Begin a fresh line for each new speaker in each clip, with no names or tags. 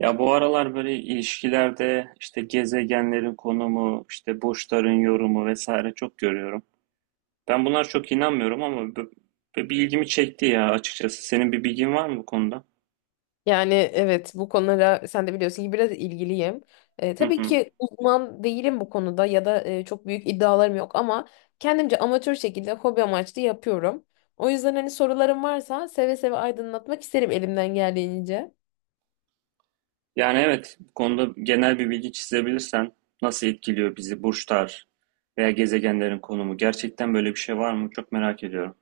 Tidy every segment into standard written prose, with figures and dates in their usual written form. Ya bu aralar böyle ilişkilerde işte gezegenlerin konumu, işte burçların yorumu vesaire çok görüyorum. Ben bunlar çok inanmıyorum ama bir ilgimi çekti ya açıkçası. Senin bir bilgin var mı bu konuda?
Yani evet bu konulara sen de biliyorsun ki biraz ilgiliyim.
Hı
Tabii
hı.
ki uzman değilim bu konuda ya da çok büyük iddialarım yok ama kendimce amatör şekilde hobi amaçlı yapıyorum. O yüzden hani sorularım varsa seve seve aydınlatmak isterim elimden geldiğince.
Yani evet, bu konuda genel bir bilgi çizebilirsen nasıl etkiliyor bizi burçlar veya gezegenlerin konumu? Gerçekten böyle bir şey var mı? Çok merak ediyorum.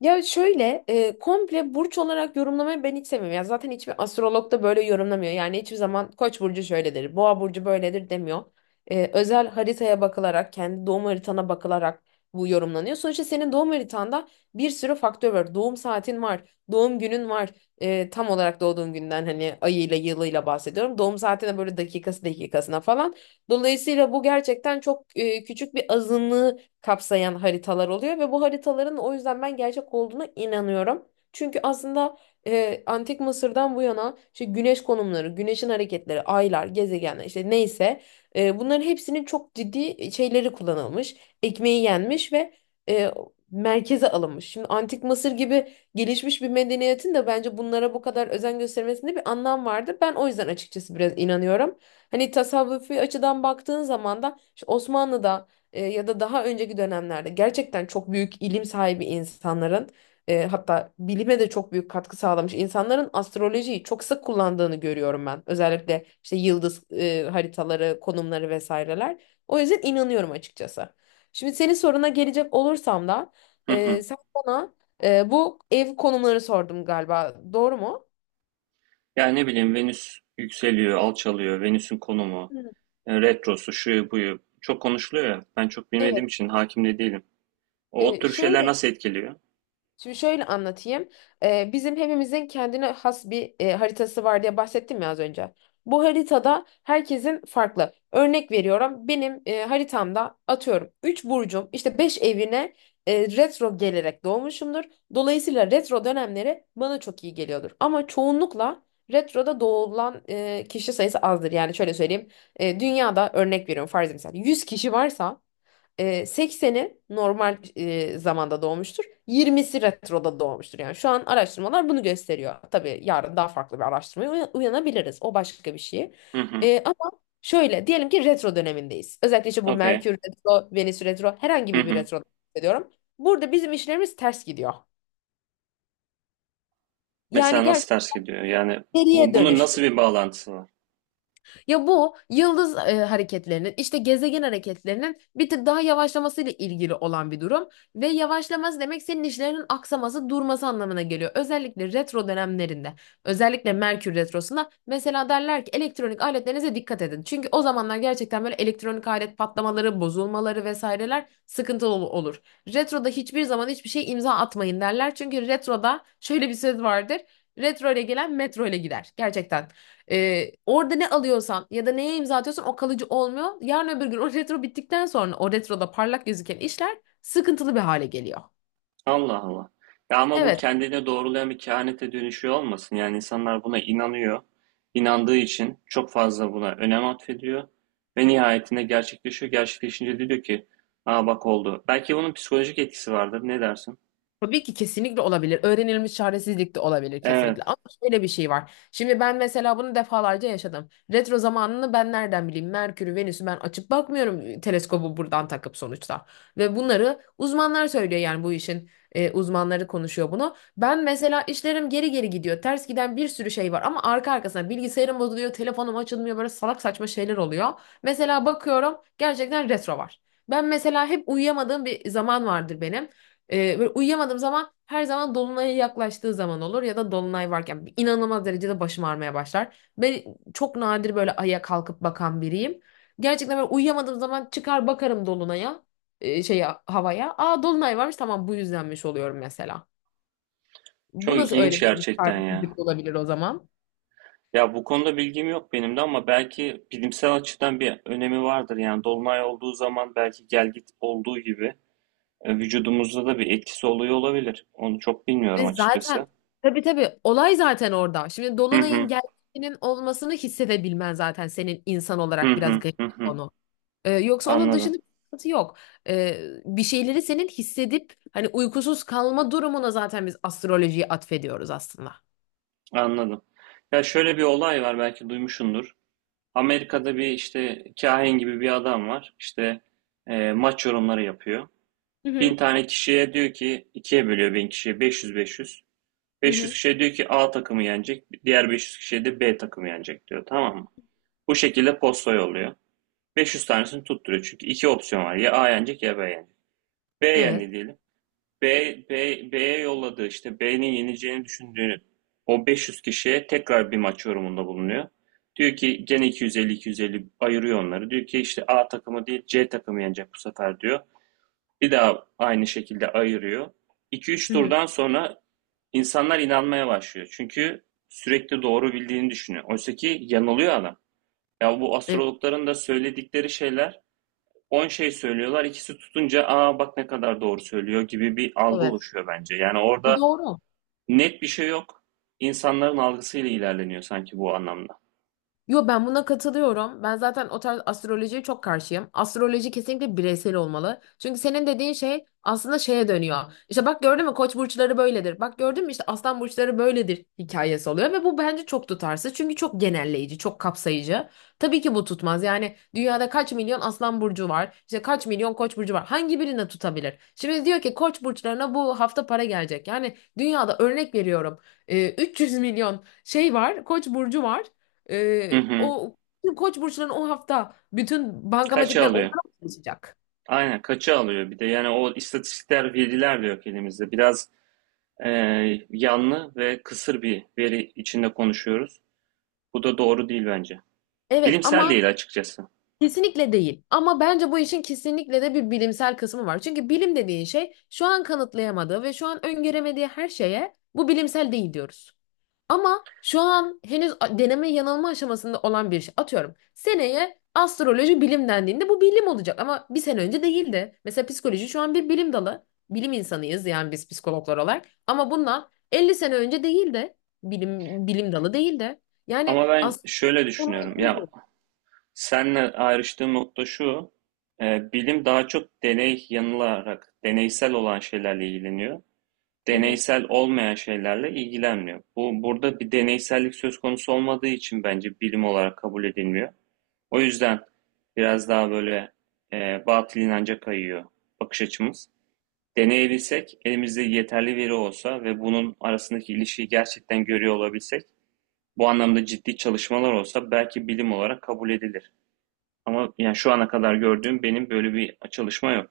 Ya şöyle komple burç olarak yorumlamayı ben hiç sevmiyorum. Ya zaten hiçbir astrolog da böyle yorumlamıyor. Yani hiçbir zaman Koç burcu şöyledir, Boğa burcu böyledir demiyor. Özel haritaya bakılarak, kendi doğum haritana bakılarak bu yorumlanıyor. Sonuçta senin doğum haritanda bir sürü faktör var. Doğum saatin var, doğum günün var. Tam olarak doğduğun günden hani ayıyla yılıyla bahsediyorum. Doğum saatine böyle dakikası dakikasına falan. Dolayısıyla bu gerçekten çok küçük bir azınlığı kapsayan haritalar oluyor ve bu haritaların o yüzden ben gerçek olduğuna inanıyorum. Çünkü aslında Antik Mısır'dan bu yana işte güneş konumları, güneşin hareketleri, aylar, gezegenler işte neyse bunların hepsinin çok ciddi şeyleri kullanılmış, ekmeği yenmiş ve e, merkeze alınmış. Şimdi Antik Mısır gibi gelişmiş bir medeniyetin de bence bunlara bu kadar özen göstermesinde bir anlam vardı. Ben o yüzden açıkçası biraz inanıyorum. Hani tasavvufi açıdan baktığın zaman da işte Osmanlı'da ya da daha önceki dönemlerde gerçekten çok büyük ilim sahibi insanların hatta bilime de çok büyük katkı sağlamış insanların astrolojiyi çok sık kullandığını görüyorum ben. Özellikle işte yıldız haritaları, konumları vesaireler. O yüzden inanıyorum açıkçası. Şimdi senin soruna gelecek olursam da
Hı hı.
sen bana bu ev konumları sordum galiba. Doğru mu?
Yani ne bileyim Venüs yükseliyor, alçalıyor, Venüs'ün konumu,
Hı.
retrosu, şuyu buyu çok konuşuluyor ya. Ben çok bilmediğim
Evet.
için hakim de değilim. O
E,
tür şeyler
şöyle
nasıl etkiliyor?
Şimdi şöyle anlatayım. Bizim hepimizin kendine has bir haritası var diye bahsettim ya az önce. Bu haritada herkesin farklı. Örnek veriyorum. Benim haritamda atıyorum 3 burcum işte 5 evine retro gelerek doğmuşumdur. Dolayısıyla retro dönemleri bana çok iyi geliyordur. Ama çoğunlukla retroda doğulan kişi sayısı azdır. Yani şöyle söyleyeyim. Dünyada örnek veriyorum farz mesela 100 kişi varsa 80'i normal zamanda doğmuştur. 20'si retroda doğmuştur. Yani şu an araştırmalar bunu gösteriyor. Tabii yarın daha farklı bir araştırmaya uyanabiliriz. O başka bir şey.
Hı hı.
Ama şöyle diyelim ki retro dönemindeyiz. Özellikle işte bu
Okey.
Merkür retro, Venüs retro herhangi
Hı
bir
hı.
retro diyorum. Burada bizim işlerimiz ters gidiyor. Yani
Mesela nasıl ters
gerçekten
gidiyor? Yani
geriye
bunun
dönüş.
nasıl bir bağlantısı var?
Ya bu yıldız hareketlerinin işte gezegen hareketlerinin bir tık daha yavaşlamasıyla ilgili olan bir durum ve yavaşlaması demek senin işlerinin aksaması, durması anlamına geliyor. Özellikle retro dönemlerinde, özellikle Merkür retrosunda mesela derler ki elektronik aletlerinize dikkat edin. Çünkü o zamanlar gerçekten böyle elektronik alet patlamaları, bozulmaları vesaireler sıkıntılı olur. Retroda hiçbir zaman hiçbir şey imza atmayın derler. Çünkü retroda şöyle bir söz vardır. Retro ile gelen metro ile gider. Gerçekten. Orada ne alıyorsan ya da neye imza atıyorsan o kalıcı olmuyor. Yarın öbür gün o retro bittikten sonra o retroda parlak gözüken işler sıkıntılı bir hale geliyor.
Allah Allah. Ya ama bu
Evet.
kendine doğrulayan bir kehanete dönüşüyor olmasın? Yani insanlar buna inanıyor. İnandığı için çok fazla buna önem atfediyor. Ve nihayetinde gerçekleşiyor. Gerçekleşince de diyor ki, aa bak oldu. Belki bunun psikolojik etkisi vardır. Ne dersin?
Tabii ki kesinlikle olabilir. Öğrenilmiş çaresizlik de olabilir kesinlikle.
Evet.
Ama şöyle bir şey var. Şimdi ben mesela bunu defalarca yaşadım. Retro zamanını ben nereden bileyim? Merkür'ü, Venüs'ü ben açıp bakmıyorum teleskobu buradan takıp sonuçta. Ve bunları uzmanlar söylüyor yani bu işin uzmanları konuşuyor bunu. Ben mesela işlerim geri geri gidiyor. Ters giden bir sürü şey var ama arka arkasına bilgisayarım bozuluyor, telefonum açılmıyor böyle salak saçma şeyler oluyor. Mesela bakıyorum gerçekten retro var. Ben mesela hep uyuyamadığım bir zaman vardır benim. Böyle uyuyamadığım zaman her zaman dolunaya yaklaştığı zaman olur ya da dolunay varken inanılmaz derecede başım ağrımaya başlar. Ben çok nadir böyle aya kalkıp bakan biriyim. Gerçekten böyle uyuyamadığım zaman çıkar bakarım dolunaya, şeye havaya. Aa dolunay varmış tamam bu yüzdenmiş oluyorum mesela.
Çok
Bu nasıl
ilginç
öğretilmiş
gerçekten ya.
terbiyesizlik olabilir o zaman?
Ya bu konuda bilgim yok benim de ama belki bilimsel açıdan bir önemi vardır. Yani dolunay olduğu zaman belki gelgit olduğu gibi vücudumuzda da bir etkisi oluyor olabilir. Onu çok bilmiyorum
Ve zaten
açıkçası.
tabii tabii olay zaten orada. Şimdi
Hı
dolunayın
hı.
geldiğinin olmasını hissedebilmen zaten senin insan
Hı
olarak biraz
hı,
garip
hı
bir
hı.
konu. Yoksa onun dışında
Anladım,
bir sıkıntı yok. Bir şeyleri senin hissedip hani uykusuz kalma durumuna zaten biz astrolojiyi atfediyoruz aslında.
anladım. Ya şöyle bir olay var belki duymuşsundur. Amerika'da bir işte kahin gibi bir adam var. İşte maç yorumları yapıyor.
Hı hı,
1.000 tane kişiye diyor ki ikiye bölüyor 1.000 kişiye 500-500.
hı
500
hı.
kişiye diyor ki A takımı yenecek. Diğer 500 kişiye de B takımı yenecek diyor, tamam mı? Bu şekilde posta yolluyor. 500 tanesini tutturuyor çünkü iki opsiyon var. Ya A yenecek ya B yenecek. B
Evet.
yendi diyelim. B, B'ye yolladığı işte B'nin yeneceğini düşündüğünü o 500 kişiye tekrar bir maç yorumunda bulunuyor. Diyor ki gene 250-250 ayırıyor onları. Diyor ki işte A takımı değil C takımı yenecek bu sefer diyor. Bir daha aynı şekilde ayırıyor. 2-3
Hı hı.
turdan sonra insanlar inanmaya başlıyor. Çünkü sürekli doğru bildiğini düşünüyor. Oysa ki yanılıyor adam. Ya bu
Evet.
astrologların da söyledikleri şeyler. 10 şey söylüyorlar, ikisi tutunca aa bak ne kadar doğru söylüyor gibi bir algı
Evet.
oluşuyor bence. Yani
Bu
orada
doğru.
net bir şey yok. İnsanların algısıyla ilerleniyor sanki bu anlamda.
Yo ben buna katılıyorum. Ben zaten o tarz astrolojiye çok karşıyım. Astroloji kesinlikle bireysel olmalı. Çünkü senin dediğin şey aslında şeye dönüyor. İşte bak gördün mü koç burçları böyledir. Bak gördün mü işte aslan burçları böyledir hikayesi oluyor ve bu bence çok tutarsız. Çünkü çok genelleyici, çok kapsayıcı. Tabii ki bu tutmaz. Yani dünyada kaç milyon aslan burcu var? İşte kaç milyon koç burcu var? Hangi birine tutabilir? Şimdi diyor ki koç burçlarına bu hafta para gelecek. Yani dünyada örnek veriyorum. 300 milyon şey var, koç burcu var. Ee,
Hı hı.
o koç burçların o hafta bütün
Kaça
bankamatikler onlara
alıyor?
mı çalışacak?
Aynen kaça alıyor bir de yani o istatistikler veriler de yok elimizde. Biraz e, yanlı ve kısır bir veri içinde konuşuyoruz. Bu da doğru değil bence.
Evet
Bilimsel
ama
değil açıkçası.
kesinlikle değil. Ama bence bu işin kesinlikle de bir bilimsel kısmı var. Çünkü bilim dediğin şey şu an kanıtlayamadığı ve şu an öngöremediği her şeye bu bilimsel değil diyoruz. Ama şu an henüz deneme yanılma aşamasında olan bir şey. Atıyorum seneye astroloji bilim dendiğinde bu bilim olacak ama bir sene önce değildi. Mesela psikoloji şu an bir bilim dalı. Bilim insanıyız yani biz psikologlar olarak. Ama bundan 50 sene önce değildi. Bilim, bilim dalı değildi. Yani
Ama ben
aslında
şöyle düşünüyorum. Ya
bunu.
senle ayrıştığım nokta şu, bilim daha çok deney yanılarak, deneysel olan şeylerle ilgileniyor. Deneysel olmayan şeylerle ilgilenmiyor. Bu burada bir deneysellik söz konusu olmadığı için bence bilim olarak kabul edilmiyor. O yüzden biraz daha böyle batıl inanca kayıyor bakış açımız. Deneyebilsek, elimizde yeterli veri olsa ve bunun arasındaki ilişkiyi gerçekten görüyor olabilsek, bu anlamda ciddi çalışmalar olsa belki bilim olarak kabul edilir. Ama yani şu ana kadar gördüğüm benim böyle bir çalışma yok.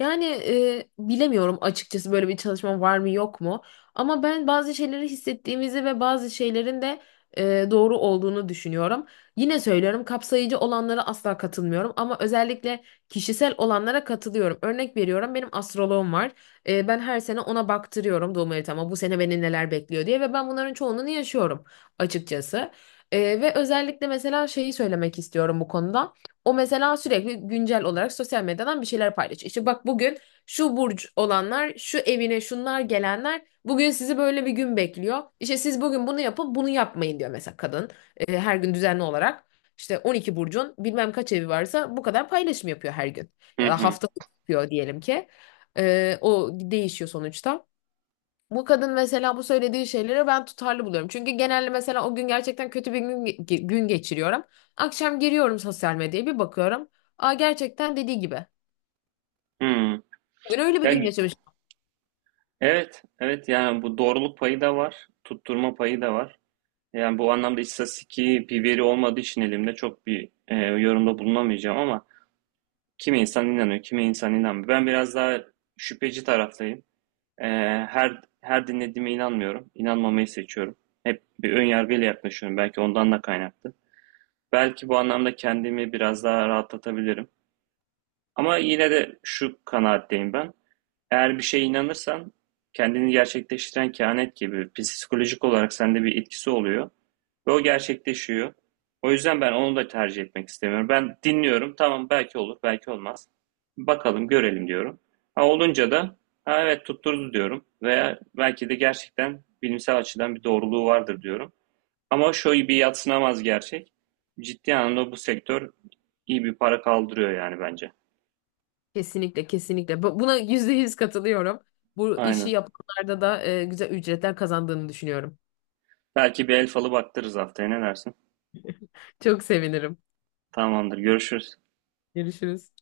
Yani bilemiyorum açıkçası böyle bir çalışma var mı yok mu. Ama ben bazı şeyleri hissettiğimizi ve bazı şeylerin de doğru olduğunu düşünüyorum. Yine söylüyorum kapsayıcı olanlara asla katılmıyorum ama özellikle kişisel olanlara katılıyorum. Örnek veriyorum benim astroloğum var. Ben her sene ona baktırıyorum doğum haritama bu sene beni neler bekliyor diye ve ben bunların çoğunluğunu yaşıyorum açıkçası. Ve özellikle mesela şeyi söylemek istiyorum bu konuda. O mesela sürekli güncel olarak sosyal medyadan bir şeyler paylaşıyor. İşte bak bugün şu burç olanlar, şu evine şunlar gelenler bugün sizi böyle bir gün bekliyor. İşte siz bugün bunu yapın, bunu yapmayın diyor mesela kadın. Her gün düzenli olarak işte 12 burcun bilmem kaç evi varsa bu kadar paylaşım yapıyor her gün.
Hı
Ya da
hı.
haftalık yapıyor diyelim ki. O değişiyor sonuçta. Bu kadın mesela bu söylediği şeyleri ben tutarlı buluyorum. Çünkü genelde mesela o gün gerçekten kötü bir gün, gün geçiriyorum. Akşam giriyorum sosyal medyaya bir bakıyorum. Aa gerçekten dediği gibi.
Hı.
Bugün öyle bir
Ya,
gün yaşamış.
evet, evet yani bu doğruluk payı da var, tutturma payı da var. Yani bu anlamda istatistiki bir veri olmadığı için elimde çok bir yorumda bulunamayacağım ama kimi insan inanıyor, kimi insan inanmıyor. Ben biraz daha şüpheci taraftayım. E, her dinlediğime inanmıyorum. İnanmamayı seçiyorum. Hep bir ön yargıyla yaklaşıyorum. Belki ondan da kaynaklı. Belki bu anlamda kendimi biraz daha rahatlatabilirim. Ama yine de şu kanaatteyim ben. Eğer bir şeye inanırsan kendini gerçekleştiren kehanet gibi psikolojik olarak sende bir etkisi oluyor ve o gerçekleşiyor. O yüzden ben onu da tercih etmek istemiyorum. Ben dinliyorum. Tamam belki olur, belki olmaz. Bakalım, görelim diyorum. Ha olunca da ha evet tutturdu diyorum veya belki de gerçekten bilimsel açıdan bir doğruluğu vardır diyorum. Ama şu bir yadsınamaz gerçek. Ciddi anlamda bu sektör iyi bir para kaldırıyor yani bence.
Kesinlikle kesinlikle. Buna %100 katılıyorum. Bu işi
Aynen.
yapanlarda da güzel ücretler kazandığını düşünüyorum.
Belki bir el falı baktırırız haftaya, ne dersin?
Çok sevinirim.
Tamamdır, görüşürüz.
Görüşürüz.